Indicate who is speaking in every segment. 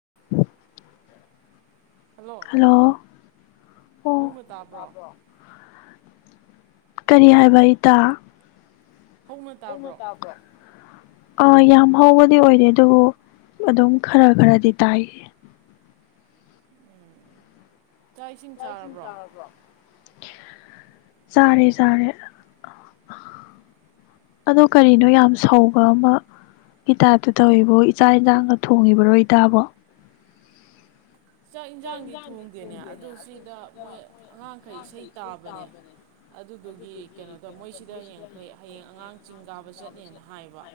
Speaker 1: [unintelligible]
Speaker 2: Hello
Speaker 1: ꯑꯣ
Speaker 2: ꯍꯧꯅ ꯇꯥꯕ꯭ꯔꯣ
Speaker 1: ꯀꯔꯤ ꯍꯥꯏꯕ ꯏꯇꯥ
Speaker 2: ꯍꯧꯅ ꯇꯥꯕ꯭ꯔꯣ
Speaker 1: ꯑꯥ ꯌꯥꯝ ꯍꯧꯕꯗꯤ ꯑꯣꯏꯗꯦ ꯑꯗꯨꯕꯨ ꯑꯗꯨꯝ ꯈꯔ ꯈꯔꯗꯤ ꯇꯥꯏꯌꯦ ꯆꯥꯛ ꯏꯁꯤꯡ ꯆꯥꯎꯔꯕ꯭ꯔꯣ ꯆꯥꯔꯦ ꯆꯥꯔꯦ ꯑꯗꯣ ꯀꯔꯤꯅꯣ ꯌꯥꯝ ꯁꯧꯕ ꯑꯃꯒꯤ ꯒꯤ ꯇꯥꯏꯞꯇ ꯇꯧꯏꯕꯣ ꯏꯆꯥꯥꯛ ꯏꯟꯁꯥꯡꯒ ꯊꯣꯡꯉꯤꯕꯔꯣ ꯏ ꯇꯕꯣ
Speaker 2: ꯆꯥꯛ ꯌꯦꯟꯁꯥꯡꯗꯤ ꯊꯣꯡꯗꯦꯅꯦ ꯑꯗꯨ ꯁꯤꯗ ꯃꯣꯏ ꯑꯉꯥꯡꯈꯩ ꯏꯁꯩ ꯇꯥꯕꯅꯦ ꯑꯗꯨꯗꯨꯒꯤ ꯀꯩꯅꯣꯗ ꯃꯣꯏꯁꯤꯗ ꯍꯌꯦꯡꯈꯩ ꯍꯌꯦꯡ ꯑꯉꯥꯡ ꯆꯤꯡ ꯀꯥꯕ ꯆꯠꯅꯦꯅ ꯍꯥꯏꯕ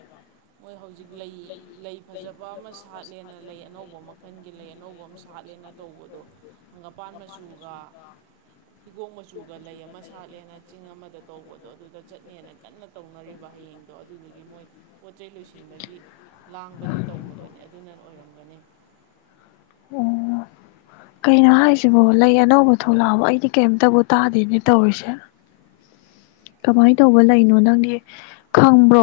Speaker 2: ꯃꯣꯏ ꯍꯧꯖꯤꯛ ꯂꯩ ꯂꯩ ꯐꯖꯕ ꯑꯃ ꯁꯥꯠꯂꯦꯅ ꯂꯩ ꯑꯅꯧꯕ ꯃꯈꯜꯒꯤ ꯂꯩ ꯑꯅꯧꯕ ꯑꯃ ꯁꯥ ꯑꯅ ꯇꯧꯕꯗꯣ ꯍꯪꯒꯄꯥꯟ ꯃꯆꯨꯒ ꯍꯤꯒꯣꯛ ꯃꯆꯨꯒ ꯂꯩ ꯑꯃ ꯁꯥꯠꯂꯦꯅ ꯆꯤꯡ ꯑꯃꯗ ꯇꯧꯕꯗꯣ ꯑꯗꯨꯗ ꯆꯠꯅꯦꯅ ꯀꯟꯅ ꯇꯧꯅꯔꯤꯕ ꯍꯌꯦꯡꯗꯣ ꯑꯗꯨꯗꯒꯤ ꯃꯣꯏ ꯄꯣꯠ ꯆꯩꯩ ꯂꯣꯏꯁꯤꯟꯕꯒꯤ ꯂꯥꯡꯕꯗꯤ ꯇꯧꯅꯕꯅꯦ ꯑꯗꯨꯅ ꯑꯣꯏꯔꯝꯒꯅꯤ
Speaker 1: ꯑꯣ ꯀꯩꯅꯣ ꯍꯥꯏꯁꯤꯕꯣ ꯂꯩ ꯑꯅꯧꯕ ꯊꯣꯛꯂꯛꯑꯕ ꯑꯩꯗꯤ ꯀꯩꯝꯇꯕꯨ ꯇꯥꯗꯦꯅꯦ ꯇꯧꯔꯤꯁꯦ ꯀꯃꯥꯏꯅ ꯇꯧꯕ ꯂꯩꯅꯣ ꯅꯪꯅꯦ ꯈꯪꯕ꯭ꯔꯣ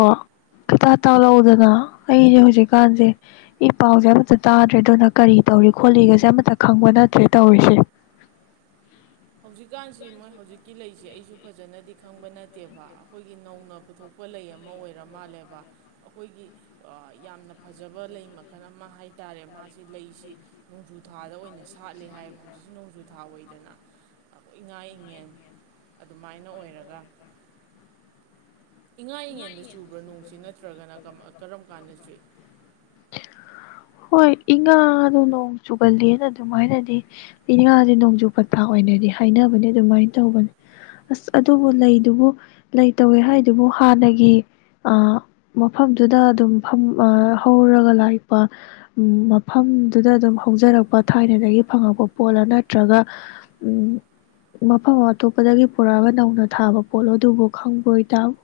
Speaker 1: ꯈꯤꯇꯥ ꯇꯥꯎꯍꯧꯗꯅ ꯑꯩꯁꯦ ꯍꯧꯖꯤꯛꯀꯥꯟꯁꯦ ꯏ ꯄꯥꯎꯁꯦ ꯑꯃꯠꯇ ꯇꯥꯗ꯭ꯔꯦ ꯑꯗꯨꯅ ꯀꯔꯤ ꯇꯧꯔꯤ ꯈꯣꯠꯂꯤꯒꯁꯦ ꯑꯃꯠꯇ ꯈꯪꯕ ꯅꯠꯇ꯭ꯔꯦ ꯇꯧꯔꯤꯁꯦ
Speaker 2: ꯍꯧꯖꯤꯛꯀꯥꯟꯁꯤ ꯃꯣꯏ ꯍꯧꯖꯤꯛꯀꯤ ꯂꯩꯁꯤ ꯑꯩꯁꯨ ꯐꯖꯅꯗꯤ ꯈꯪꯕ ꯅꯠꯇꯦꯕ ꯑꯩꯈꯣꯏꯒꯤ ꯅꯧꯅ ꯄꯨꯊꯣꯛꯄ ꯂꯩ ꯑꯃ ꯑꯣꯏꯔ ꯃꯥꯜꯂꯦꯕ ꯑꯩꯈꯣꯏꯒꯤ ꯌꯥꯝꯅ ꯐꯖꯕ ꯂꯩ ꯃꯈꯜ ꯑꯃ ꯍꯥꯏ ꯇꯥꯔꯦ ꯃꯥꯁꯤ ꯂꯩꯁꯤ ꯅꯣꯡꯖꯨꯊꯥꯗ ꯑꯣꯏꯅ ꯁꯥꯠꯂꯦ ꯍꯥꯏꯌꯦꯕ ꯍꯧꯖꯤꯛꯁꯤ ꯅꯣꯡꯖꯨꯊꯥ ꯑꯣꯏꯗꯅ ꯏꯉꯥ ꯏꯉꯦꯟ ꯑꯗꯨꯃꯥꯏꯅ ꯑꯣꯏꯔꯒ ꯏꯉꯥꯏꯉꯟꯗ ꯆꯨꯕ꯭ꯔꯥ ꯅꯣꯡꯁꯤ ꯅꯠꯇ꯭ꯔꯥ ꯅꯠꯇ꯭ꯔꯒꯅ ꯀꯔꯝ ꯀꯥꯟꯗꯁꯤ
Speaker 1: ꯍꯣꯏ ꯏꯉꯥꯗꯣ ꯅꯣꯡ ꯆꯨꯒꯂꯅ ꯑꯗꯨꯃꯥꯏꯅꯗꯤ ꯏꯉꯥꯁꯦ ꯅꯣꯡꯖꯨ ꯄꯊꯥ ꯑꯣꯏꯅꯗꯤ ꯍꯥꯏꯅꯕꯅꯦ ꯑꯗꯨꯃꯥꯏꯅ ꯇꯧꯕꯅꯦ ꯑꯁ ꯑꯗꯨꯕꯨ ꯂꯩꯗꯨꯕꯨ ꯂꯩ ꯇꯧꯋꯦ ꯍꯥꯏꯗꯨꯕꯨ ꯍꯥꯟꯅꯒꯤ ꯑ ꯃꯐꯝꯗꯨꯗ ꯑꯗꯨꯝ ꯐ ꯍꯧꯔꯒ ꯂꯥꯛꯄ ꯎꯝ ꯃꯐꯝꯗꯨꯗ ꯑꯗꯨꯝ ꯍꯧꯖꯔꯛꯄ ꯊꯥꯏꯅꯗꯒꯤ ꯐꯪꯉꯛꯄ ꯄꯣꯠꯂ ꯅꯠꯇ꯭ꯔꯒ ꯎ ꯃꯐꯝ ꯑꯇꯣꯞꯄꯗꯒꯤ ꯄꯨꯔꯛꯑꯒ ꯅꯧꯅ ꯊꯥꯕ ꯄꯣꯠꯂꯣ ꯑꯗꯨꯕꯨ ꯈꯪꯕ꯭ꯔꯣꯏ ꯇꯥꯕꯣ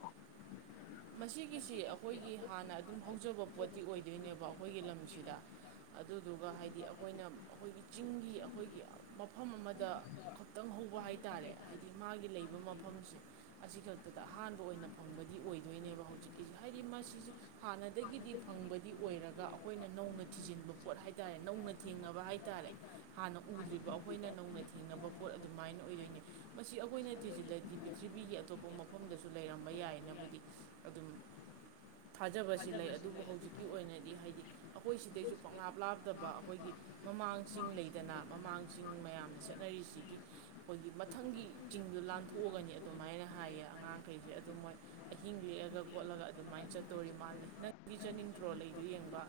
Speaker 2: ꯃꯁꯤꯒꯤꯁꯤ ꯑꯩꯈꯣꯏꯒꯤ ꯍꯥꯟꯅ ꯑꯗꯨꯝ ꯍꯧꯖꯕ ꯄꯣꯠꯇꯤ ꯑꯣꯏꯗꯣꯏꯅꯦꯕ ꯑꯩꯈꯣꯏꯒꯤ ꯂꯝꯁꯤꯗ ꯑꯗꯨꯗꯨꯒ ꯍꯥꯏꯗꯤ ꯑꯩꯈꯣꯏꯅ ꯑꯩꯈꯣꯏꯒꯤ ꯆꯤꯡꯒꯤ ꯑꯩꯈꯣꯏꯒꯤ ꯃꯐꯝ ꯑꯃꯗ ꯈꯛꯇꯪ ꯍꯧꯕ ꯍꯥꯏꯇꯥꯔꯦ ꯍꯥꯏꯗꯤ ꯃꯥꯒꯤ ꯂꯩꯕ ꯃꯐꯝꯁꯦ ꯑꯁꯤ ꯈꯛꯇꯗ ꯑꯍꯥꯟꯕ ꯑꯣꯏꯅ ꯐꯪꯕꯗꯤ ꯑꯣꯏꯗ ꯑꯣꯏꯗꯣꯏꯅꯦꯕ ꯍꯧꯖꯤꯛꯀꯤꯁꯦ ꯍꯥꯏꯗꯤ ꯃꯁꯤꯁꯦ ꯍꯥꯟꯅꯗꯒꯤꯗꯤ ꯐꯪꯕꯗꯤ ꯑꯣꯏꯔꯒ ꯑꯩꯈꯣꯏꯅ ꯅꯧꯅ ꯊꯤꯖꯤꯟꯕ ꯄꯣꯠ ꯍꯥꯏꯇꯥꯔꯦ ꯅꯧꯅ ꯊꯦꯡꯅꯕ ꯍꯥꯏꯇꯥꯔꯦ ꯍꯥꯟꯅ ꯎꯗ꯭ꯔꯤꯕ ꯑꯩꯈꯣꯏꯅ ꯅꯧꯅ ꯊꯦꯡꯅꯕ ꯄꯣꯠ ꯑꯗꯨꯃꯥꯏꯅ ꯑꯣꯏꯗꯣꯏꯅꯦ ꯃꯁꯤ ꯑꯩꯈꯣꯏꯅ ꯊꯤꯖꯤꯜꯂꯗꯤ ꯄ꯭ꯔꯤꯊꯤꯕꯤꯒꯤ ꯑꯇꯣꯞꯄ ꯃꯐꯝꯗꯁꯨ ꯂꯩꯔꯝꯕ ꯌꯥꯏꯅꯕꯨꯗꯤ ꯑꯗꯨꯝ ꯊꯥꯖꯕꯁꯤ ꯂꯩ ꯑꯗꯨꯕꯨ ꯍꯧꯖꯤꯛꯀꯤ ꯑꯣꯏꯅꯗꯤ ꯍꯥꯏꯗꯤ ꯑꯩꯈꯣꯏ ꯁꯤꯗꯩꯁꯨ ꯄꯪꯪꯂꯥꯞ ꯂꯥꯞꯇꯕ ꯑꯩꯈꯣꯏꯒꯤ ꯃꯃꯥꯡꯁꯤꯡꯤꯡ ꯂꯩꯗꯅ ꯃꯃꯥꯡꯁꯤꯡ ꯃꯌꯥꯝꯅ ꯆꯠꯅꯔꯤꯁꯤꯒꯤ ꯑꯩꯈꯣꯏꯒꯤ ꯃꯊꯪꯒꯤ ꯆꯤꯡꯗ ꯂꯥꯟꯊꯣꯛꯑꯒꯅꯤ ꯑꯗꯨꯃꯥꯏꯅ ꯍꯥꯏꯌꯦ ꯑꯉꯥꯡꯈꯩꯁꯦ ꯑꯗꯨ ꯃꯣꯏ ꯑꯍꯤꯡ ꯂꯦꯛꯑꯒ ꯈꯣꯠꯂꯒ ꯑꯗꯨꯃꯥꯏꯅ ꯆꯠꯇꯣꯔꯤ ꯃꯥꯜꯂ ꯅꯪꯒꯤ ꯆꯠꯅꯤꯡꯗ꯭ꯔꯣ ꯂꯩꯗꯨꯣ ꯌꯦꯡꯕ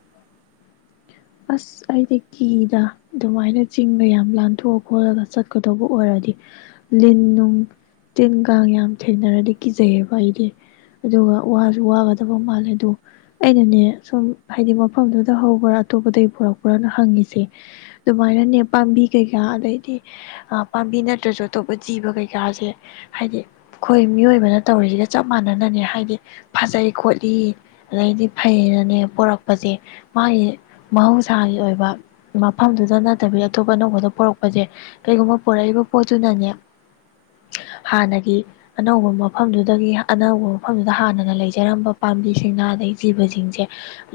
Speaker 1: ꯑꯁ ꯑꯩꯗꯤ ꯀꯤꯗ ꯑꯗꯨꯃꯥꯏꯅ ꯆꯤꯡꯗ ꯌꯥꯝ ꯂꯥꯟꯊꯣꯛꯑ ꯈꯣꯠꯂꯒ ꯆꯠꯀꯗꯧꯕ ꯑꯣꯏꯔꯗꯤ ꯂꯤꯟ ꯅꯨꯡ ꯇꯤꯟ ꯀꯥꯡ ꯌꯥꯝ ꯊꯦꯡꯅꯔꯗꯤ ꯀꯤꯖꯩꯌꯦꯕ ꯑꯩꯗꯤ ꯑꯗꯨꯒ ꯋꯥꯁꯨ ꯋꯥꯒꯗꯕ ꯃꯥꯜꯂꯦ ꯑꯗꯨꯗꯣ ꯑꯩꯅꯅꯦ ꯁꯨꯝ ꯍꯥꯏꯗꯤ ꯃꯐꯝꯗꯨꯗ ꯍꯧꯕ꯭ꯔꯥ ꯑꯇꯣꯞꯄꯗꯒꯤ ꯄꯣꯔꯛꯄ꯭ꯔꯥꯅ ꯍꯪꯉꯤꯁꯦ ꯑꯗꯨꯃꯥꯏꯅꯅꯦ ꯄꯥꯝꯕꯤ ꯀꯩꯀꯥ ꯑꯗꯩꯗꯤ ꯄꯥꯝꯕꯤ ꯅꯠꯇ꯭ꯔꯁꯨ ꯑꯇꯣꯞꯄ ꯖꯤꯕ ꯀꯩꯀꯥꯁꯦ ꯍꯥꯏꯗꯤ ꯑꯩꯈꯣꯏ ꯃꯤꯑꯣꯏꯕꯅ ꯇꯧꯔꯤꯁꯤꯒ ꯆꯞ ꯃꯥꯟꯅꯅꯅꯦ ꯍꯥꯏꯗꯤ ꯐꯖꯩ ꯈꯣꯠꯂꯤ ꯑꯗꯩꯗꯤ ꯐꯩꯌꯦꯅꯅꯦ ꯄꯣꯔꯛꯄꯁꯦ ꯃꯥꯒꯤ ꯃꯍꯧꯁꯥꯒꯤ ꯑꯣꯏꯕ ꯃꯐꯝꯗꯨꯗ ꯅꯠꯇꯕꯤ ꯑꯇꯣꯞ ꯑꯅꯧꯕꯗ ꯄꯣꯔꯛꯄꯁꯦ ꯀꯩꯒꯨꯝꯕ ꯄꯣꯔꯛꯏꯕ ꯄꯣꯠꯇꯨꯅꯅꯦ ꯍꯥꯟꯅꯒꯤ ꯑꯅꯧꯕ ꯃꯐꯝꯗꯨꯗꯒꯤ ꯑꯅꯧꯕ ꯃꯐꯝꯗꯨꯗ ꯍꯥꯟꯅꯅ ꯂꯩꯖꯔꯝꯕ ꯄꯥꯝꯕꯤꯁꯤꯡꯅ ꯑꯗꯩ ꯖꯤꯕꯁꯤꯡꯁꯦ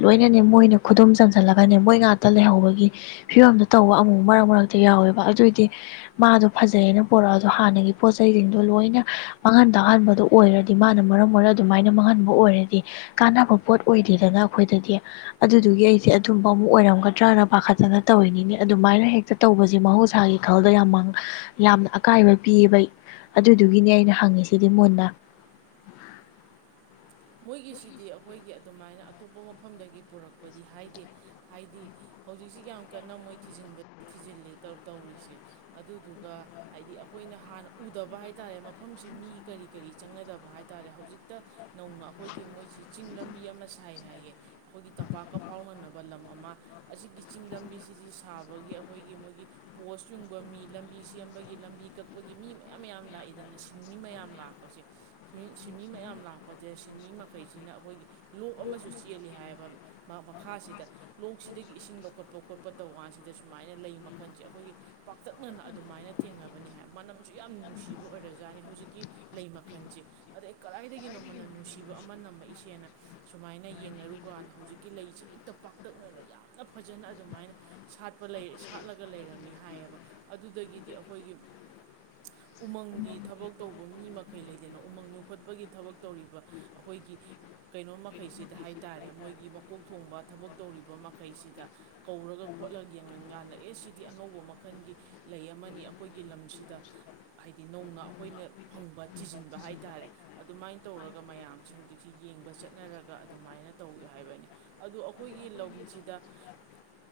Speaker 1: ꯂꯣꯏꯅꯅꯦ ꯃꯣꯏꯅ ꯈꯨꯗꯨꯝ ꯆꯟ ꯐꯜꯂꯒꯅꯦ ꯃꯣꯏ ꯉꯥꯛꯇ ꯂꯩꯍꯧꯕꯒꯤ ꯐꯤꯕꯝꯗꯣ ꯇꯧꯕ ꯑꯃꯨꯛ ꯃꯔꯛ ꯃꯔꯛꯇ ꯌꯥꯎꯋꯦꯕ ꯑꯗꯨꯑꯣꯏꯗꯤ ꯃꯥꯗꯣ ꯐꯖꯩꯑꯅ ꯄꯣꯔꯛꯑꯗꯣ ꯍꯥꯟꯅꯒꯤ ꯄꯣꯠ ꯆꯩꯁꯤꯡꯗꯣ ꯂꯣꯏꯅ ꯃꯥꯡꯍꯟ ꯇꯥꯛꯍꯟꯕꯗꯣ ꯑꯣꯏꯔꯗꯤ ꯃꯥꯅ ꯃꯔꯝ ꯑꯣꯏꯔꯒ ꯑꯗꯨꯃꯥꯏꯅ ꯃꯥꯡꯍꯟꯕ ꯑꯣꯏꯔꯗꯤ ꯀꯥꯟꯅꯕ ꯄꯣꯠ ꯑꯣꯏꯗꯦꯗꯅ ꯑꯩꯈꯣꯏꯗꯗꯤ ꯑꯗꯨꯗꯨꯒꯤ ꯑꯩꯁꯦ ꯑꯊꯨꯝꯕ ꯑꯃꯨꯛ ꯑꯣꯏꯔꯝꯒꯗ꯭ꯔꯅ ꯄꯥꯈꯠꯇꯅ ꯇꯧꯔꯤꯅꯤꯅꯤ ꯑꯗꯨꯃꯥꯏꯅ ꯍꯦꯛꯇ ꯇꯧꯕꯁꯦ ꯃꯍꯧꯁꯥꯒꯤ ꯈꯜꯗ ꯌꯥꯝ ꯌꯥꯝꯅ ꯑꯀꯥꯏꯕ ꯄꯤꯕ ꯑꯗꯨꯗꯨꯒꯤꯅꯤ ꯑꯩꯅ ꯍꯪꯉꯤꯁꯤꯗꯤ ꯃꯨꯟꯅ
Speaker 2: ꯃꯣꯏꯒꯤꯁꯤꯗꯤ ꯑꯩꯈꯣꯏꯒꯤ ꯑꯗꯨꯃꯥꯏꯅ ꯑꯇꯣꯞꯄ ꯃꯐꯝꯗꯒꯤ ꯄꯨꯔꯛꯄꯗꯤ ꯍꯥꯏꯗꯦ ꯍꯥꯏꯗꯤ ꯍꯧꯖꯤꯛꯁꯤ ꯌꯥꯝ ꯀꯟꯅ ꯃꯣꯏ ꯊꯤꯖꯤꯟꯕ ꯊꯤꯖꯤꯜꯂꯤ ꯇꯧꯔꯤꯁꯦ ꯑꯗꯨꯗꯨꯒ ꯍꯥꯏꯗꯤ ꯑꯩꯈꯣꯏꯅ ꯍꯥꯟꯅ ꯎꯗꯕ ꯍꯥꯏ ꯇꯥꯔꯦ ꯃꯐꯝꯁꯤ ꯃꯤ ꯀꯔꯤ ꯀꯔꯤ ꯆꯪꯒꯗꯕ ꯍꯥꯏ ꯇꯥꯔꯦ ꯍꯧꯖꯤꯛꯇ ꯅꯧꯅ ꯑꯩꯈꯣꯏꯒꯤ ꯃꯣꯏꯁꯤ ꯆꯤꯡ ꯂꯝꯕꯤ ꯑꯃ ꯁꯥꯏ ꯍꯥꯏꯌꯦ ꯑꯩꯈꯣꯏꯒꯤ ꯇꯝꯄꯥꯛꯀ ꯐꯥꯎꯅꯅꯕ ꯂꯝ ꯑꯃ ꯑꯁꯤꯒꯤ ꯆꯤꯡ ꯂꯝꯕꯤꯁꯤꯗꯤ ꯁꯥꯕꯒꯤ ꯑꯩꯈꯣꯏꯒꯤ ꯃꯣꯏꯒꯤ ꯄꯣꯁ ꯌꯨꯡꯕ ꯃꯤ ꯂꯝꯕꯤ ꯁꯦꯝꯕꯒꯤ ꯂꯝꯕꯤ ꯀꯛꯄꯒꯤ ꯃꯤ ꯃꯌꯥꯝ ꯃꯌꯥꯝ ꯂꯥꯛꯏꯗꯅ ꯁꯤꯟꯃꯤ ꯃꯌꯥꯝ ꯂꯥꯛꯄꯁꯦ ꯁꯤꯟꯃꯤ ꯃꯌꯥꯝ ꯂꯥꯛꯄ ꯗ ꯁꯤꯟꯃꯤ ꯃꯈꯩꯁꯤꯅ ꯑꯩꯈꯣꯏꯒꯤ ꯂꯣꯛ ꯑꯃꯁꯨ ꯆꯦꯜꯂꯤ ꯍꯥꯏꯌꯦꯕ ꯃꯈꯥꯁꯤꯗ ꯂꯣꯛꯁꯤꯗꯒꯤ ꯏꯁꯤꯡ ꯂꯧꯈꯠꯄ ꯈꯣꯠꯄ ꯇꯧ ꯀꯥꯟꯁꯤꯗ ꯁꯨꯃꯥꯏꯅ ꯂꯩ ꯃꯈꯜꯁꯦ ꯑꯩꯈꯣꯏꯒꯤ ꯄꯥꯛꯇꯛꯅꯅ ꯑꯗꯨꯃꯥꯏꯅ ꯊꯦꯡꯅꯕꯅꯤ ꯍꯥꯏ ꯃꯅꯝꯁꯨ ꯌꯥꯝ ꯅꯨꯡꯁꯤꯕ ꯑꯣꯏꯔꯖꯥꯠꯅꯤ ꯍꯧꯖꯤꯛꯀꯤ ꯂꯩ ꯃꯈꯜꯁꯦ ꯑꯗꯩ ꯀꯗꯥꯏꯗꯒꯤꯅꯣ ꯃꯅꯝ ꯅꯨꯡꯁꯤꯕ ꯑꯃ ꯅꯝꯃꯛꯏꯁꯦꯅ ꯁꯨꯃꯥꯏꯅ ꯌꯦꯡꯅꯔꯨꯀꯥꯟꯗ ꯍꯧꯖꯤꯛꯀꯤ ꯂꯩꯁꯦ ꯍꯦꯛꯇ ꯄꯥꯛꯇꯛꯅꯅ ꯌꯥꯝꯅ ꯐꯖꯅ ꯑꯗꯨꯃꯥꯏꯅ ꯁꯥꯠꯄ ꯁꯥꯠꯂꯒ ꯂꯩꯔꯝꯃꯤ ꯍꯥꯏꯌꯦꯕ ꯑꯗꯨꯗꯒꯤꯗꯤ ꯑꯩꯈꯣꯏꯒꯤ ꯎꯃꯪꯒꯤ ꯊꯕꯛ ꯇꯧꯕ ꯃꯤ ꯃꯈꯩ ꯂꯩꯗꯅ ꯎꯃꯪ ꯌꯣꯛꯈꯠꯄꯒꯤ ꯊꯕꯛ ꯇꯧꯔꯤꯕ ꯑꯩꯈꯣꯏꯒꯤ ꯀꯩꯅꯣ ꯃꯈꯩꯁꯤꯗ ꯍꯥꯏꯇꯥꯔꯦ ꯃꯣꯏꯒꯤ ꯃꯀꯣꯛ ꯊꯣꯡꯕ ꯊꯕꯛ ꯇꯧꯔꯤꯕ ꯃꯈꯩꯁꯤꯗ ꯀꯧꯔꯒ ꯈꯣꯠꯂꯒ ꯌꯦꯡꯍꯟ ꯀꯥꯟꯗ ꯑꯦ ꯁꯤꯗꯤ ꯑꯅꯧꯕ ꯃꯈꯜꯒꯤ ꯂꯩ ꯑꯃꯅꯤ ꯑꯩꯈꯣꯏꯒꯤ ꯂꯝꯁꯤꯗ ꯍꯥꯏꯗꯤ ꯅꯧꯅ ꯑꯩꯈꯣꯏꯅ ꯐꯪꯕ ꯊꯤꯖꯤꯟꯕ ꯍꯥꯏ ꯇꯥꯔꯦ ꯑꯗꯨꯃꯥꯏꯅ ꯇꯧꯔꯒ ꯃꯌꯥꯝꯁꯦ ꯍꯧꯖꯤꯛꯁꯤ ꯌꯦꯡꯕ ꯆꯠꯅꯔꯒ ꯑꯗꯨꯃꯥꯏꯅ ꯇꯧꯏ ꯍꯥꯏꯕꯅꯤ ꯑꯗꯨ ꯑꯩꯈꯣꯏꯒꯤ ꯂꯝꯁꯤꯗ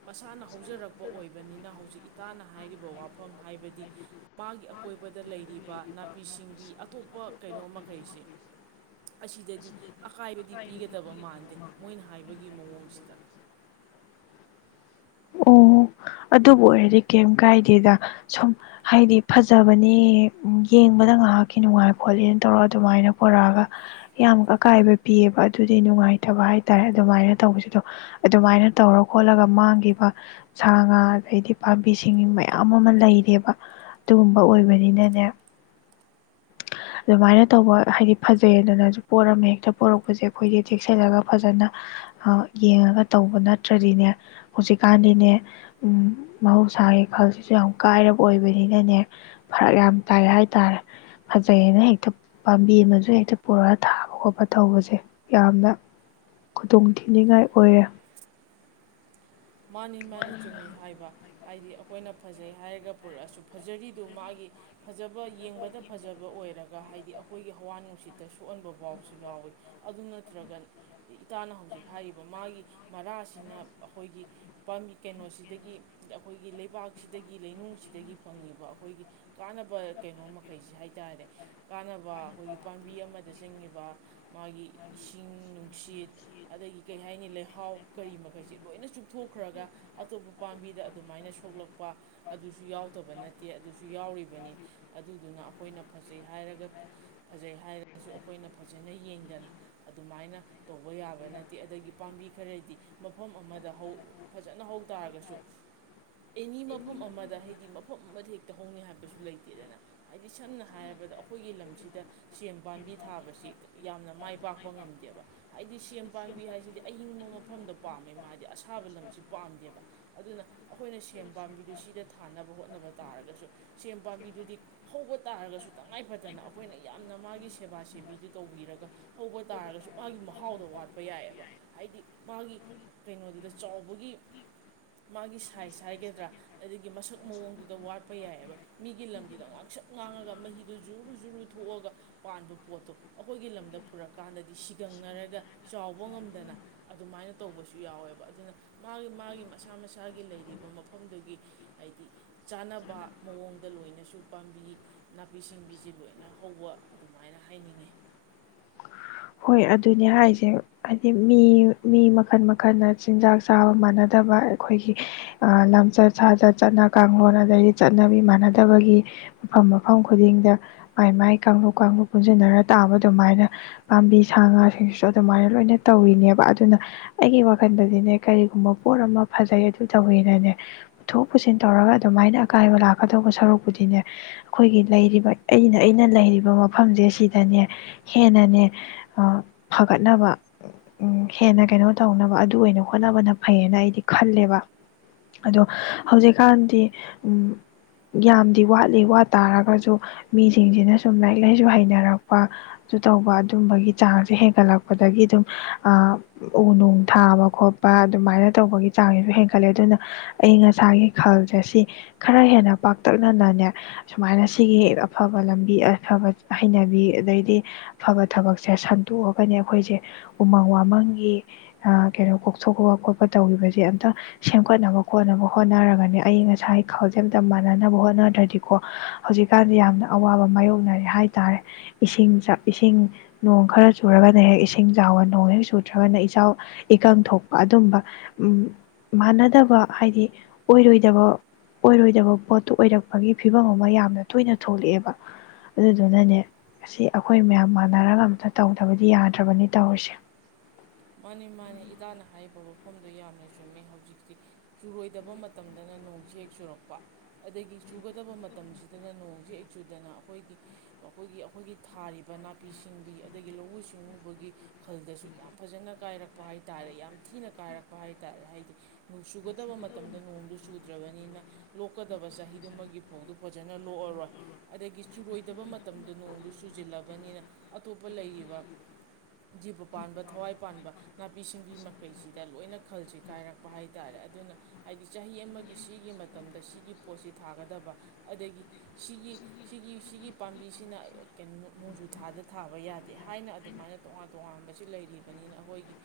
Speaker 2: ꯃꯁꯥꯅ ꯍꯧꯖꯔꯛꯄ ꯑꯣꯏꯕꯅꯤꯅ ꯍꯧꯖꯤꯛ ꯏꯇꯥꯅ ꯍꯥꯏꯔꯤꯕ ꯋꯥꯐꯝ ꯍꯥꯏꯕꯗꯤ ꯃꯥꯒꯤ ꯑꯀꯣꯏꯕꯗ ꯂꯩꯔꯤꯕ ꯅꯥꯄꯤ ꯁꯤꯡꯕꯤ ꯑꯇꯣꯞꯄ ꯀꯩꯅꯣ ꯃꯈꯩꯁꯤ ꯑꯁꯤꯗꯗꯤ ꯑꯀꯥꯏꯕꯗꯤ ꯄꯤꯒꯗꯕ ꯃꯥꯟꯗꯦ ꯃꯣꯏꯅ ꯍꯥꯏꯕꯒꯤ ꯃꯑꯣꯡꯁꯤꯗ
Speaker 1: ꯑꯣ ꯑꯗꯨꯕꯨ ꯑꯣꯏꯔꯗꯤ ꯀꯩꯝ ꯀꯥꯏꯗꯦꯗ ꯁꯨꯝ ꯍꯥꯏꯗꯤ ꯐꯖꯕꯅꯤ ꯌꯦꯡꯕꯗ ꯉꯥꯏꯍꯥꯛꯀꯤ ꯅꯨꯡꯉꯥꯏ ꯈꯣꯠꯂꯦꯅ ꯇꯧꯔ ꯑꯗꯨꯃꯥꯏꯅ ꯄꯨꯣꯔꯛꯑꯒ ꯌꯥꯝ ꯑꯀꯥꯏꯕ ꯄꯤꯌꯦꯕ ꯑꯗꯨꯗꯤ ꯅꯨꯡꯉꯥꯏꯇꯕ ꯍꯥꯏ ꯇꯔꯦ ꯑꯗꯨꯃꯥꯏꯅ ꯇꯧꯕꯁꯤꯗꯣ ꯑꯗꯨꯃꯥꯏꯅ ꯇꯧꯔ ꯈꯣꯠꯂꯒ ꯃꯥꯡꯈꯤꯕ ꯁꯥ ꯉꯥ ꯑꯗꯩꯗꯤ ꯄꯥꯝꯕꯤꯁꯤꯡ ꯃꯌꯥꯝ ꯑꯃ ꯂꯩꯔꯦꯕ ꯑꯗꯨꯒꯨꯝꯕ ꯑꯣꯏꯕꯅꯤꯅꯅꯦ ꯑꯗꯨꯃꯥꯏꯅ ꯇꯧꯕ ꯍꯥꯏꯗꯤ ꯐꯖꯩꯗꯅꯁꯨ ꯄꯣꯠ ꯑꯃ ꯍꯦꯛꯇ ꯄꯣꯔꯛꯄꯁꯦ ꯑꯩꯈꯣꯏꯗꯤ ꯆꯦꯛꯁꯤꯜꯂꯒ ꯐꯖꯅ ꯌꯦꯡꯉꯒ ꯇꯧꯕ ꯅꯠꯇ꯭ꯔꯗꯤꯅꯦ ꯍꯧꯖꯤꯛꯀꯥꯟꯗꯤꯅꯦ ꯎꯝ ꯃꯍꯧꯁꯥꯒꯤ ꯈꯜꯁꯤꯁꯨ ꯌꯥꯝ ꯀꯥꯏꯔꯕ ꯑꯣꯏꯕꯅꯤꯅꯅꯦ ꯐꯔꯛ ꯌꯥꯝ ꯇꯥꯏ ꯍꯥꯏꯇꯥꯔꯦ ꯐꯖꯩꯌꯦꯅ ꯍꯦꯛꯇ ꯄꯥꯝꯕꯤ ꯑꯃꯁꯨ ꯍꯦꯛꯇ ꯄꯨꯔꯒ ꯊꯥꯕ ꯈꯣꯠꯄ ꯇꯧꯕꯁꯦ ꯌꯥꯝꯅ ꯈꯨꯗꯣꯡ ꯊꯤꯅꯤꯡꯉꯥꯏ ꯑꯣꯏꯔꯦ
Speaker 2: ꯃꯥꯅꯤ ꯃꯥꯅꯤ ꯆꯨꯝꯃꯤ ꯍꯥꯏꯕ ꯍꯥꯏꯗꯤ ꯑꯩꯈꯣꯏꯅ ꯐꯖꯩ ꯍꯥꯏꯔꯒ ꯄꯨꯔꯛꯑꯁꯨ ꯐꯖꯔꯤꯗꯨ ꯃꯥꯒꯤ ꯐꯖꯕ ꯌꯦꯡꯕꯗ ꯐꯖꯕ ꯑꯣꯏꯔꯦ ꯒ ꯍꯥꯏꯗꯤ ꯑꯩꯈꯣꯏꯒꯤ ꯍꯋꯥ ꯅꯨꯡꯁꯤꯠꯇ ꯁꯣꯛꯍꯟꯕ ꯐꯥꯎꯁꯨ ꯌꯥꯎꯋꯤ ꯑꯗꯨ ꯅꯠꯇ꯭ꯔꯒ ꯏꯇꯥꯅ ꯍꯧꯖꯤꯛ ꯍꯥꯏꯔꯤꯕ ꯃꯥꯒꯤ ꯃꯔꯥꯁꯤꯅ ꯑꯩꯈꯣꯏꯒꯤ ꯀꯩꯅꯣꯁꯤꯗꯒꯤ ꯑꯩꯈꯣꯏꯒꯤ ꯂꯩꯕꯥꯛꯁꯤꯗꯒꯤ ꯂꯩꯅꯨꯡꯁꯤꯗꯒꯤ ꯐꯪꯉꯤꯕ ꯑꯩꯈꯣꯏꯒꯤ ꯀꯥꯅꯕ ꯀꯩꯅꯣ ꯃꯈꯩꯁꯤ ꯍꯥꯏ ꯇꯥꯔꯦ ꯀꯥꯅꯕ ꯑꯩꯈꯣꯏꯒꯤ ꯄꯥꯝꯕꯤ ꯑꯃꯗ ꯆꯪꯉꯤꯕ ꯃꯥꯒꯤ ꯏꯁꯤꯡ ꯅꯨꯡꯁꯤꯠ ꯑꯗꯒꯤ ꯀꯔꯤ ꯍꯥꯏꯅꯤ ꯂꯩꯍꯥꯎ ꯀꯔꯤ ꯃꯈꯩꯁꯤ ꯂꯣꯏꯅ ꯊꯣꯛꯈ꯭ꯔꯒ ꯑꯇꯣꯞꯄ ꯄꯥꯝꯕꯤꯗ ꯑꯗꯨꯃꯥꯏꯅ ꯁꯣꯛꯂꯛꯄ ꯑꯗꯨꯁꯨ ꯌꯥꯎꯗꯕ ꯅꯠꯇꯦ ꯑꯗꯨꯁꯨ ꯌꯥꯎꯔꯤꯕꯅꯤ ꯑꯗꯨꯗꯨꯅ ꯑꯩꯈꯣꯏꯅ ꯐꯖꯩ ꯍꯥꯏꯔꯒ ꯐꯖꯩ ꯍꯥꯏꯔꯒꯁꯨ ꯑꯩꯈꯣꯏꯅ ꯐꯖꯅ ꯌꯦꯡꯗꯅ ꯑꯗꯨꯃꯥꯏꯅ ꯇꯧꯕ ꯌꯥꯕ ꯅꯠꯇꯦ ꯑꯗꯒꯤ ꯄꯥꯝꯕꯤ ꯈꯔꯗꯤ ꯃꯐꯝ ꯑꯃꯗ ꯍꯧ ꯐꯖꯅ ꯍꯧ ꯇꯥꯔꯒꯁꯨ ꯑꯦꯅꯤ ꯃꯐꯝ ꯑꯃꯗ ꯍꯥꯏꯗꯤ ꯃꯐꯝ ꯑꯃꯗ ꯍꯦꯛꯇ ꯍꯧꯅꯤ ꯍꯥꯏꯕꯁꯨ ꯂꯩꯇꯦꯗꯅ ꯍꯥꯏꯗꯤ ꯁꯝꯅ ꯍꯥꯏꯔꯕꯗ ꯑꯩꯈꯣꯏꯒꯤ ꯂꯝꯁꯤꯗ ꯁꯦꯝ ꯄꯥꯝꯕꯤ ꯊꯥꯕꯁꯤ ꯌꯥꯝꯅ ꯃꯥꯏ ꯄꯥꯛꯄ ꯉꯝꯗꯦꯕ ꯍꯥꯏꯗꯤ ꯁꯦꯝ ꯄꯥꯝꯕꯤ ꯍꯥꯏꯁꯤꯗꯤ ꯑꯌꯤꯡꯕ ꯃꯐꯝꯗ ꯄꯥꯝꯃꯦ ꯃꯥꯗꯤ ꯑꯁꯥꯕ ꯂꯝꯁꯤ ꯄꯥꯝꯗꯦꯕ ꯑꯗꯨꯅ ꯑꯩꯈꯣꯏꯅ ꯁꯦꯝ ꯄꯥꯝꯕꯤꯗꯨ ꯁꯤꯗ ꯊꯥꯅꯕ ꯍꯣꯠꯅꯕ ꯇꯥꯔꯒꯁꯨ ꯁꯦꯝ ꯄꯥꯝꯕꯤꯗꯨꯗꯤ ꯍꯧꯕ ꯇꯥꯔꯒꯁꯨ ꯇꯉꯥꯏꯐꯗꯅ ꯑꯩꯈꯣꯏꯅ ꯌꯥꯝꯅ ꯃꯥꯒꯤ ꯁꯦꯕꯥ ꯁꯦꯕꯤꯗꯨ ꯇꯧꯕꯤꯔꯒ ꯍꯧꯕ ꯇꯥꯔꯒꯁꯨ ꯃꯥꯒꯤ ꯃꯍꯥꯎꯗꯣ ꯋꯥꯠꯄ ꯌꯥꯏꯌꯦꯕ ꯍꯥꯏꯗꯤ ꯃꯥꯒꯤ ꯀꯩꯅꯣꯗꯨꯗ ꯆꯥꯎꯕꯒꯤ ꯃꯥꯒꯤ ꯁꯥꯏꯖ ꯍꯥꯏꯒꯗ꯭ꯔꯥ ꯑꯗꯒꯤ ꯃꯁꯛ ꯃꯑꯣꯡꯗꯨꯗ ꯋꯥꯠꯄ ꯌꯥꯏꯌꯦꯕ ꯃꯤꯒꯤ ꯂꯝꯗꯨꯗ ꯉꯥꯡꯁꯛ ꯉꯥꯡꯉꯒ ꯃꯍꯤꯗꯨ ꯖꯨꯔꯨ ꯖꯨꯔꯨ ꯊꯣꯛꯑꯒ ꯄꯥꯟꯕ ꯄꯣꯠꯇꯣ ꯑꯩꯈꯣꯏꯒꯤ ꯂꯝꯗ ꯄꯨꯔꯛꯀꯥꯟꯗꯗꯤ ꯁꯤꯒꯪꯅꯔꯒ ꯆꯥꯎꯕ ꯉꯝꯗꯅ ꯑꯗꯨꯃꯥꯏꯅ ꯇꯧꯕꯁꯨ ꯌꯥꯎꯋꯦꯕ ꯑꯗꯨꯅ ꯃꯥꯒꯤ ꯃꯥꯒꯤ ꯃꯁꯥ ꯃꯁꯥꯒꯤ ꯂꯩꯔꯤꯕ ꯃꯐꯝꯗꯨꯒꯤ ꯍꯥꯏꯗꯤ ꯆꯥꯅꯕ ꯃꯑꯣꯡꯗ ꯂꯣꯏꯅꯁꯨ ꯄꯥꯝꯕꯤ ꯅꯥꯄꯤ ꯁꯤꯡꯕꯤꯁꯤ ꯂꯣꯏꯅ ꯍꯧꯕ ꯑꯗꯨꯃꯥꯏꯅ ꯍꯥꯏꯅꯤꯡꯉꯤ
Speaker 1: ꯍꯣꯏ ꯑꯗꯨꯅꯦ ꯍꯥꯏꯁꯦ ꯍꯥꯏꯗꯤ ꯃꯤ ꯃꯤ ꯃꯈꯜ ꯃꯈꯜꯅ ꯆꯤꯟꯖꯥꯛ ꯆꯥꯕ ꯃꯥꯟꯅꯗꯕ ꯑꯩꯈꯣꯏꯒꯤ ꯂꯝꯆꯠ ꯁꯥꯖꯠ ꯆꯠꯅ ꯀꯥꯡꯂꯣꯟ ꯑꯗꯩꯗꯤ ꯆꯠꯅꯕꯤ ꯃꯥꯟꯅꯗꯕꯒꯤ ꯃꯐꯝ ꯃꯐꯝ ꯈꯨꯗꯤꯡꯗ ꯃꯥꯏ ꯃꯥꯏ ꯀꯥꯡꯂꯨꯞ ꯀꯥꯡꯂꯨꯞ ꯄꯨꯟꯁꯤꯟꯅꯔ ꯇꯥꯕ ꯑꯗꯨꯃꯥꯏꯅ ꯄꯥꯝꯕꯤ ꯁꯥ ꯉꯥꯁꯤꯡꯁꯤꯁꯨ ꯑꯗꯨꯃꯥꯏꯅ ꯂꯣꯏꯅ ꯇꯧꯔꯤꯅꯦꯕ ꯑꯗꯨꯅ ꯑꯩꯒꯤ ꯋꯥꯈꯜꯗꯗꯤꯅꯦ ꯀꯔꯤꯒꯨꯝꯕ ꯄꯣꯠ ꯑꯃ ꯐꯖꯩ ꯑꯗꯨ ꯇꯧꯋꯦꯅꯅꯦ ꯄꯨꯊꯣꯛ ꯄꯨꯁꯤꯟ ꯇꯧꯔꯒ ꯑꯗꯨꯃꯥꯏꯅ ꯑꯀꯥꯏꯕ ꯂꯥꯛꯀꯗꯧꯕ ꯁꯔꯨꯛꯄꯨꯗꯤꯅꯦ ꯑꯩꯈꯣꯏꯒꯤ ꯂꯩꯔꯤꯕ ꯑꯩꯅ ꯑꯩꯅ ꯂꯩꯔꯤꯕ ꯃꯐꯝꯁꯦ ꯁꯤꯗꯅꯦ ꯍꯦꯟꯅꯅꯦ ꯐꯒꯠꯅꯕ ꯍꯦꯟꯅ ꯀꯩꯅꯣ ꯇꯧꯅꯕ ꯑꯗꯨ ꯑꯣꯏꯅ ꯍꯣꯠꯅꯕꯅ ꯐꯩꯌꯦꯅ ꯑꯩꯗꯤ ꯈꯜꯂꯦꯕ ꯑꯗꯣ ꯍꯧꯖꯤꯛꯀꯥꯟꯗꯤ ꯌꯥꯝꯗꯤ ꯋꯥꯠꯂꯤ ꯋꯥꯠ ꯇꯥꯔꯒꯁꯨ ꯃꯤꯁꯤꯡꯁꯤꯅ ꯁꯨꯝ ꯂꯥꯏꯔꯤꯛ ꯂꯥꯏꯁꯨ ꯍꯩꯅꯔꯛꯄꯁꯨ ꯇꯧꯕ ꯑꯗꯨꯝꯕꯒꯤ ꯆꯥꯡꯁꯦ ꯍꯦꯟꯒꯠꯂꯛꯄꯗꯒꯤ ꯑꯗꯨꯝ ꯎ ꯅꯨꯡ ꯊꯥꯕ ꯈꯣꯠꯄ ꯑꯗꯨꯃꯥꯏꯅ ꯇꯧꯕꯒꯤ ꯆꯥꯡꯁꯤꯁꯨ ꯍꯦꯟꯒꯠꯂꯦ ꯑꯗꯨꯅ ꯑꯏꯪ ꯑꯁꯥꯒꯤ ꯈꯜꯁꯦ ꯁꯤ ꯈꯔ ꯍꯦꯟꯅ ꯄꯥꯛꯇꯛꯅꯅꯅꯦ ꯁꯨꯃꯥꯏꯅ ꯁꯤꯒꯤ ꯑꯐꯕ ꯂꯝꯕꯤ ꯑꯐꯕ ꯍꯩꯅꯕꯤ ꯑꯗꯩꯗꯤ ꯑꯐꯕ ꯊꯕꯛꯁꯦ ꯁꯟꯗꯣꯛꯑꯒꯅꯤ ꯑꯩꯈꯣꯏꯁꯦ ꯎꯃꯪ ꯋꯥꯃꯪꯒꯤ ꯀꯩꯅꯣ ꯀꯣꯛꯊꯣꯛꯄ ꯈꯣꯠꯄ ꯇꯧꯔꯤꯕꯁꯦ ꯑꯝꯇ ꯁꯦꯝꯒꯠꯅꯕ ꯈꯣꯠꯅꯕ ꯍꯣꯠꯅꯔꯒꯅꯤ ꯑꯏꯪ ꯑꯁꯥꯏ ꯈꯥꯎꯖꯦꯜꯝꯇ ꯃꯥꯟꯅꯅꯕ ꯍꯣꯠꯅꯗ꯭ꯔꯗꯤꯀꯣ ꯍꯧꯖꯤꯛꯀꯥꯟꯗꯤ ꯌꯥꯝꯅ ꯑꯋꯥꯕ ꯃꯥꯏꯌꯣꯛꯅꯔꯦ ꯍꯥꯏꯇꯥꯔꯦ ꯏꯁꯤꯡ ꯏꯁꯤꯡ ꯅꯣꯡ ꯈꯔ ꯆꯨꯔꯒꯅ ꯍꯦꯛ ꯏꯁꯤꯡ ꯆꯥꯎꯕ ꯅꯣꯡ ꯍꯦꯛ ꯆꯨꯗ꯭ꯔꯒꯅ ꯏꯆꯥꯎ ꯏꯀꯪ ꯊꯣꯛꯄ ꯑꯗꯨꯝꯕ ꯃꯥꯟꯅꯗꯕ ꯍꯥꯏꯗꯤ ꯑꯣꯏꯔꯣꯏꯗꯕ ꯑꯣꯏꯔꯣꯏꯗꯕ ꯄꯣꯠꯇꯨ ꯑꯣꯏꯔꯛꯄꯒꯤ ꯐꯤꯕꯝ ꯑꯃ ꯌꯥꯝꯅ ꯇꯣꯏꯅ ꯊꯣꯛꯂꯛꯑꯦꯕ ꯑꯗꯨꯗꯨꯅꯅꯦ ꯑꯁꯤ ꯑꯩꯈꯣꯏ ꯃꯌꯥꯝ ꯅꯔꯒ ꯑꯇ ꯇꯧꯗꯕꯗꯤ ꯌꯥꯗ꯭ꯔꯕꯅꯤ ꯇꯧꯔꯤꯁꯦ
Speaker 2: ꯃꯥꯅꯦ ꯃꯥꯅꯦ ꯏꯇꯥꯅ ꯍꯥꯏꯔꯤꯕ ꯃꯐꯝꯗꯣ ꯌꯥꯝꯅ ꯆꯨꯝꯃꯦ ꯍꯧꯖꯤꯛꯇꯤ ꯆꯨꯔꯣꯏꯗꯕ ꯃꯇꯝꯗꯅ ꯅꯣꯡꯁꯤ ꯍꯦꯛ ꯆꯨꯔꯛꯄ ꯑꯗꯒꯤ ꯆꯨꯒꯗꯕ ꯃꯇꯝꯁꯤꯗꯅ ꯅꯣꯡꯁꯤ ꯍꯦꯛ ꯆꯨꯗꯅ ꯑꯩꯈꯣꯏꯒꯤ ꯑꯩꯈꯣꯏꯒꯤ ꯑꯩꯈꯣꯏꯒꯤ ꯊꯥꯔꯤꯕ ꯅꯥꯄꯤ ꯁꯤꯡꯕꯤ ꯑꯗꯒꯤ ꯂꯧꯎ ꯁꯤꯡꯎꯕꯒꯤ ꯈꯜꯗꯁꯨ ꯌꯥꯝ ꯐꯖꯅ ꯀꯥꯏꯔꯛꯄ ꯍꯥꯏ ꯇꯥꯔꯦ ꯌꯥꯝ ꯊꯤꯅ ꯀꯥꯏꯔꯛꯄ ꯍꯥꯏ ꯇꯔꯦ ꯍꯥꯏꯗꯤ ꯅꯣꯡ ꯆꯨꯒꯗꯕ ꯃꯇꯝꯗ ꯅꯣꯡꯗꯨ ꯆꯨꯗ꯭ꯔꯕꯅꯤꯅ ꯂꯣꯛꯀꯗꯕ ꯆꯍꯤꯗꯨꯃꯒꯤ ꯐꯧꯗꯨ ꯐꯖꯅ ꯂꯣꯛꯑꯔꯣꯏ ꯑꯗꯒꯤ ꯆꯨꯔꯣꯏꯗꯕ ꯃꯇꯝꯗ ꯅꯣꯡꯗꯨ ꯆꯨꯁꯤꯜꯂꯕꯅꯤꯅ ꯑꯇꯣꯞꯄ ꯂꯩꯔꯤꯕ ꯖꯤꯕ ꯄꯥꯟꯕ ꯊꯋꯥꯏ ꯄꯥꯟꯕ ꯅꯥꯄꯤ ꯁꯤꯡꯕꯤ ꯃꯈꯩꯁꯤꯗ ꯂꯣꯏꯅ ꯈꯜꯁꯤ ꯀꯥꯏꯔꯛꯄ ꯍꯥꯏꯇꯥꯔꯦ ꯑꯗꯨꯅ ꯍꯥꯏꯗꯤ ꯆꯍꯤ ꯑꯃꯒꯤ ꯁꯤꯒꯤ ꯃꯇꯝꯗ ꯁꯤꯒꯤ ꯄꯣꯠꯁꯤ ꯊꯥꯒꯗꯕ ꯑꯗꯒꯤ ꯁꯤꯒꯤ ꯁꯤꯒꯤ ꯁꯤꯒꯤ ꯄꯥꯝꯕꯤꯁꯤꯅ ꯀꯩꯅꯣ ꯅꯣꯡꯖꯨ ꯊꯥꯗ ꯊꯥꯕ ꯌꯥꯗꯦ ꯍꯥꯏꯅ ꯑꯗꯨꯃꯥꯏꯅ ꯇꯣꯉꯥꯟ ꯇꯣꯉꯥꯟꯕꯁꯤ ꯂꯩꯔꯤ ꯅꯤꯅ ꯑꯩꯈꯣꯏꯒꯤ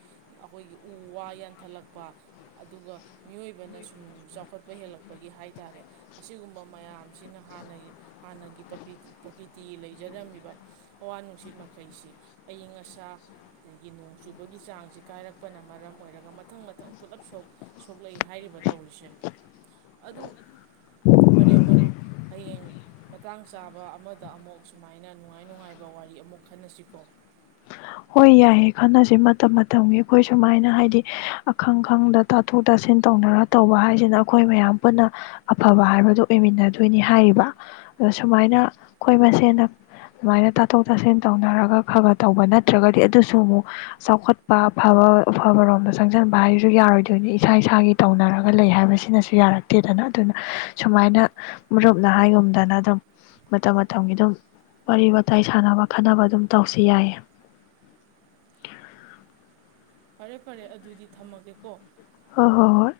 Speaker 2: ꯑꯩꯈꯣꯏꯒꯤ ꯎ ꯋꯥ ꯌꯥꯟꯊꯠꯂꯛꯄ ꯑꯗꯨꯒ ꯃꯤꯑꯣꯏꯕꯅ ꯁꯨꯝ ꯆꯥꯎꯈꯠꯄ ꯍꯦꯜꯂꯛꯄꯒꯤ ꯍꯥꯏꯇꯥꯔꯦ ꯑꯁꯤꯒꯨꯝꯕ ꯃꯌꯥꯝꯁꯤꯅ ꯍꯥꯟꯅꯒꯤ ꯍꯥꯟꯅꯒꯤ ꯄ ꯄ꯭ꯔꯀꯤꯇꯤ ꯂꯩꯖꯔꯝꯃꯤꯕ ꯍꯋꯥ ꯅꯨꯡꯁꯤꯠ ꯃꯈꯩꯁꯤ ꯑꯏꯤꯡ ꯑꯁꯥ ꯒꯤ ꯅꯣꯡ ꯆꯨꯕꯒꯤ ꯆꯥꯡꯁꯤ ꯀꯥꯏꯔꯛꯄꯅ ꯃꯔꯝ ꯑꯣꯏꯔꯒ ꯃꯊꯪ ꯃꯊꯪ ꯄꯨꯂꯞ ꯁꯣꯛꯂꯛꯏ ꯍꯥꯏꯔꯤꯕ ꯇꯧꯔꯤꯁꯦ ꯑꯗꯨ ꯐꯔꯦ ꯃꯔꯨꯞ ꯍꯌꯦꯡ ꯃꯇꯥꯡ ꯆꯥꯕ ꯑꯃꯗ ꯑꯃꯨꯛ ꯁꯨꯃꯥꯏꯅ ꯅꯨꯡꯉꯥꯏ ꯅꯨꯡꯉꯥꯏꯕ ꯋꯥꯔꯤ ꯑꯃꯨꯛ ꯈꯟꯅꯁꯤꯀꯣ
Speaker 1: ꯍꯣꯏ ꯌꯥꯏꯌꯦ ꯈꯟꯅꯁꯦ ꯃꯇꯝ ꯃꯇꯝꯒꯤ ꯑꯩꯈꯣꯏ ꯁꯨꯃꯥꯏꯅ ꯍꯥꯏꯗꯤ ꯑꯈꯪ ꯈꯪꯗ ꯇꯥꯊꯣꯛ ꯇꯥꯁꯤꯟ ꯇꯧꯅꯔ ꯇꯧꯕ ꯍꯥꯏꯁꯤꯅ ꯑꯩꯈꯣꯏ ꯃꯌꯥꯝ ꯄꯨꯟꯅ ꯑꯐꯕ ꯍꯥꯏꯕꯗꯨ ꯑꯣꯏꯃꯤꯟꯅꯗꯣꯏꯅꯤ ꯍꯥꯏꯔꯤꯕ ꯑꯗ ꯁꯨꯃꯥꯏꯅ ꯑꯩꯈꯣꯏ ꯃꯁꯦꯟ ꯁꯨꯃꯥꯏꯅ ꯇꯥꯊꯣꯛ ꯇꯥꯁꯤꯟ ꯇꯧꯅꯔꯒ ꯈ ꯈ ꯇꯧꯕ ꯅꯠ ꯇ꯭ꯔꯒꯗꯤ ꯑꯗꯨꯁꯨ ꯑꯃꯨꯛ ꯆꯥꯎꯈꯠꯄ ꯑꯐꯕ ꯑꯐꯕꯔꯣꯝꯗ ꯆꯪꯁꯤꯟꯕ ꯍꯥꯏꯁꯨ ꯌꯥꯔꯣꯏꯗꯣꯏꯅꯤ ꯏꯁꯥ ꯏꯁꯥꯒꯤ ꯇꯧꯅꯔꯒ ꯂꯩ ꯍꯥꯏꯕꯁꯤꯅꯁꯨ ꯌꯥꯔꯛꯇꯦꯗꯅ ꯑꯗꯨꯅ ꯁꯨꯃꯥꯏꯅ ꯃꯔꯨꯞꯅ ꯍꯥꯏꯒꯨꯝꯗꯅ ꯑꯗꯨꯝ ꯃꯇꯝ ꯃꯇꯝꯒꯤ ꯑꯗꯨꯝ ꯋꯥꯔꯤ ꯋꯥꯇꯥꯏ ꯁꯥꯟꯅꯕ ꯈꯠꯅꯕ ꯑꯗꯨꯝ ꯇꯧꯁꯤ ꯌꯥꯏꯌꯦ
Speaker 2: ꯐꯔꯦ ꯐꯔꯦ ꯑꯗꯨꯗꯤ ꯊꯝꯃꯒꯦꯀꯣ
Speaker 1: ꯍꯣ ꯍꯣ ꯍꯣꯏ꯫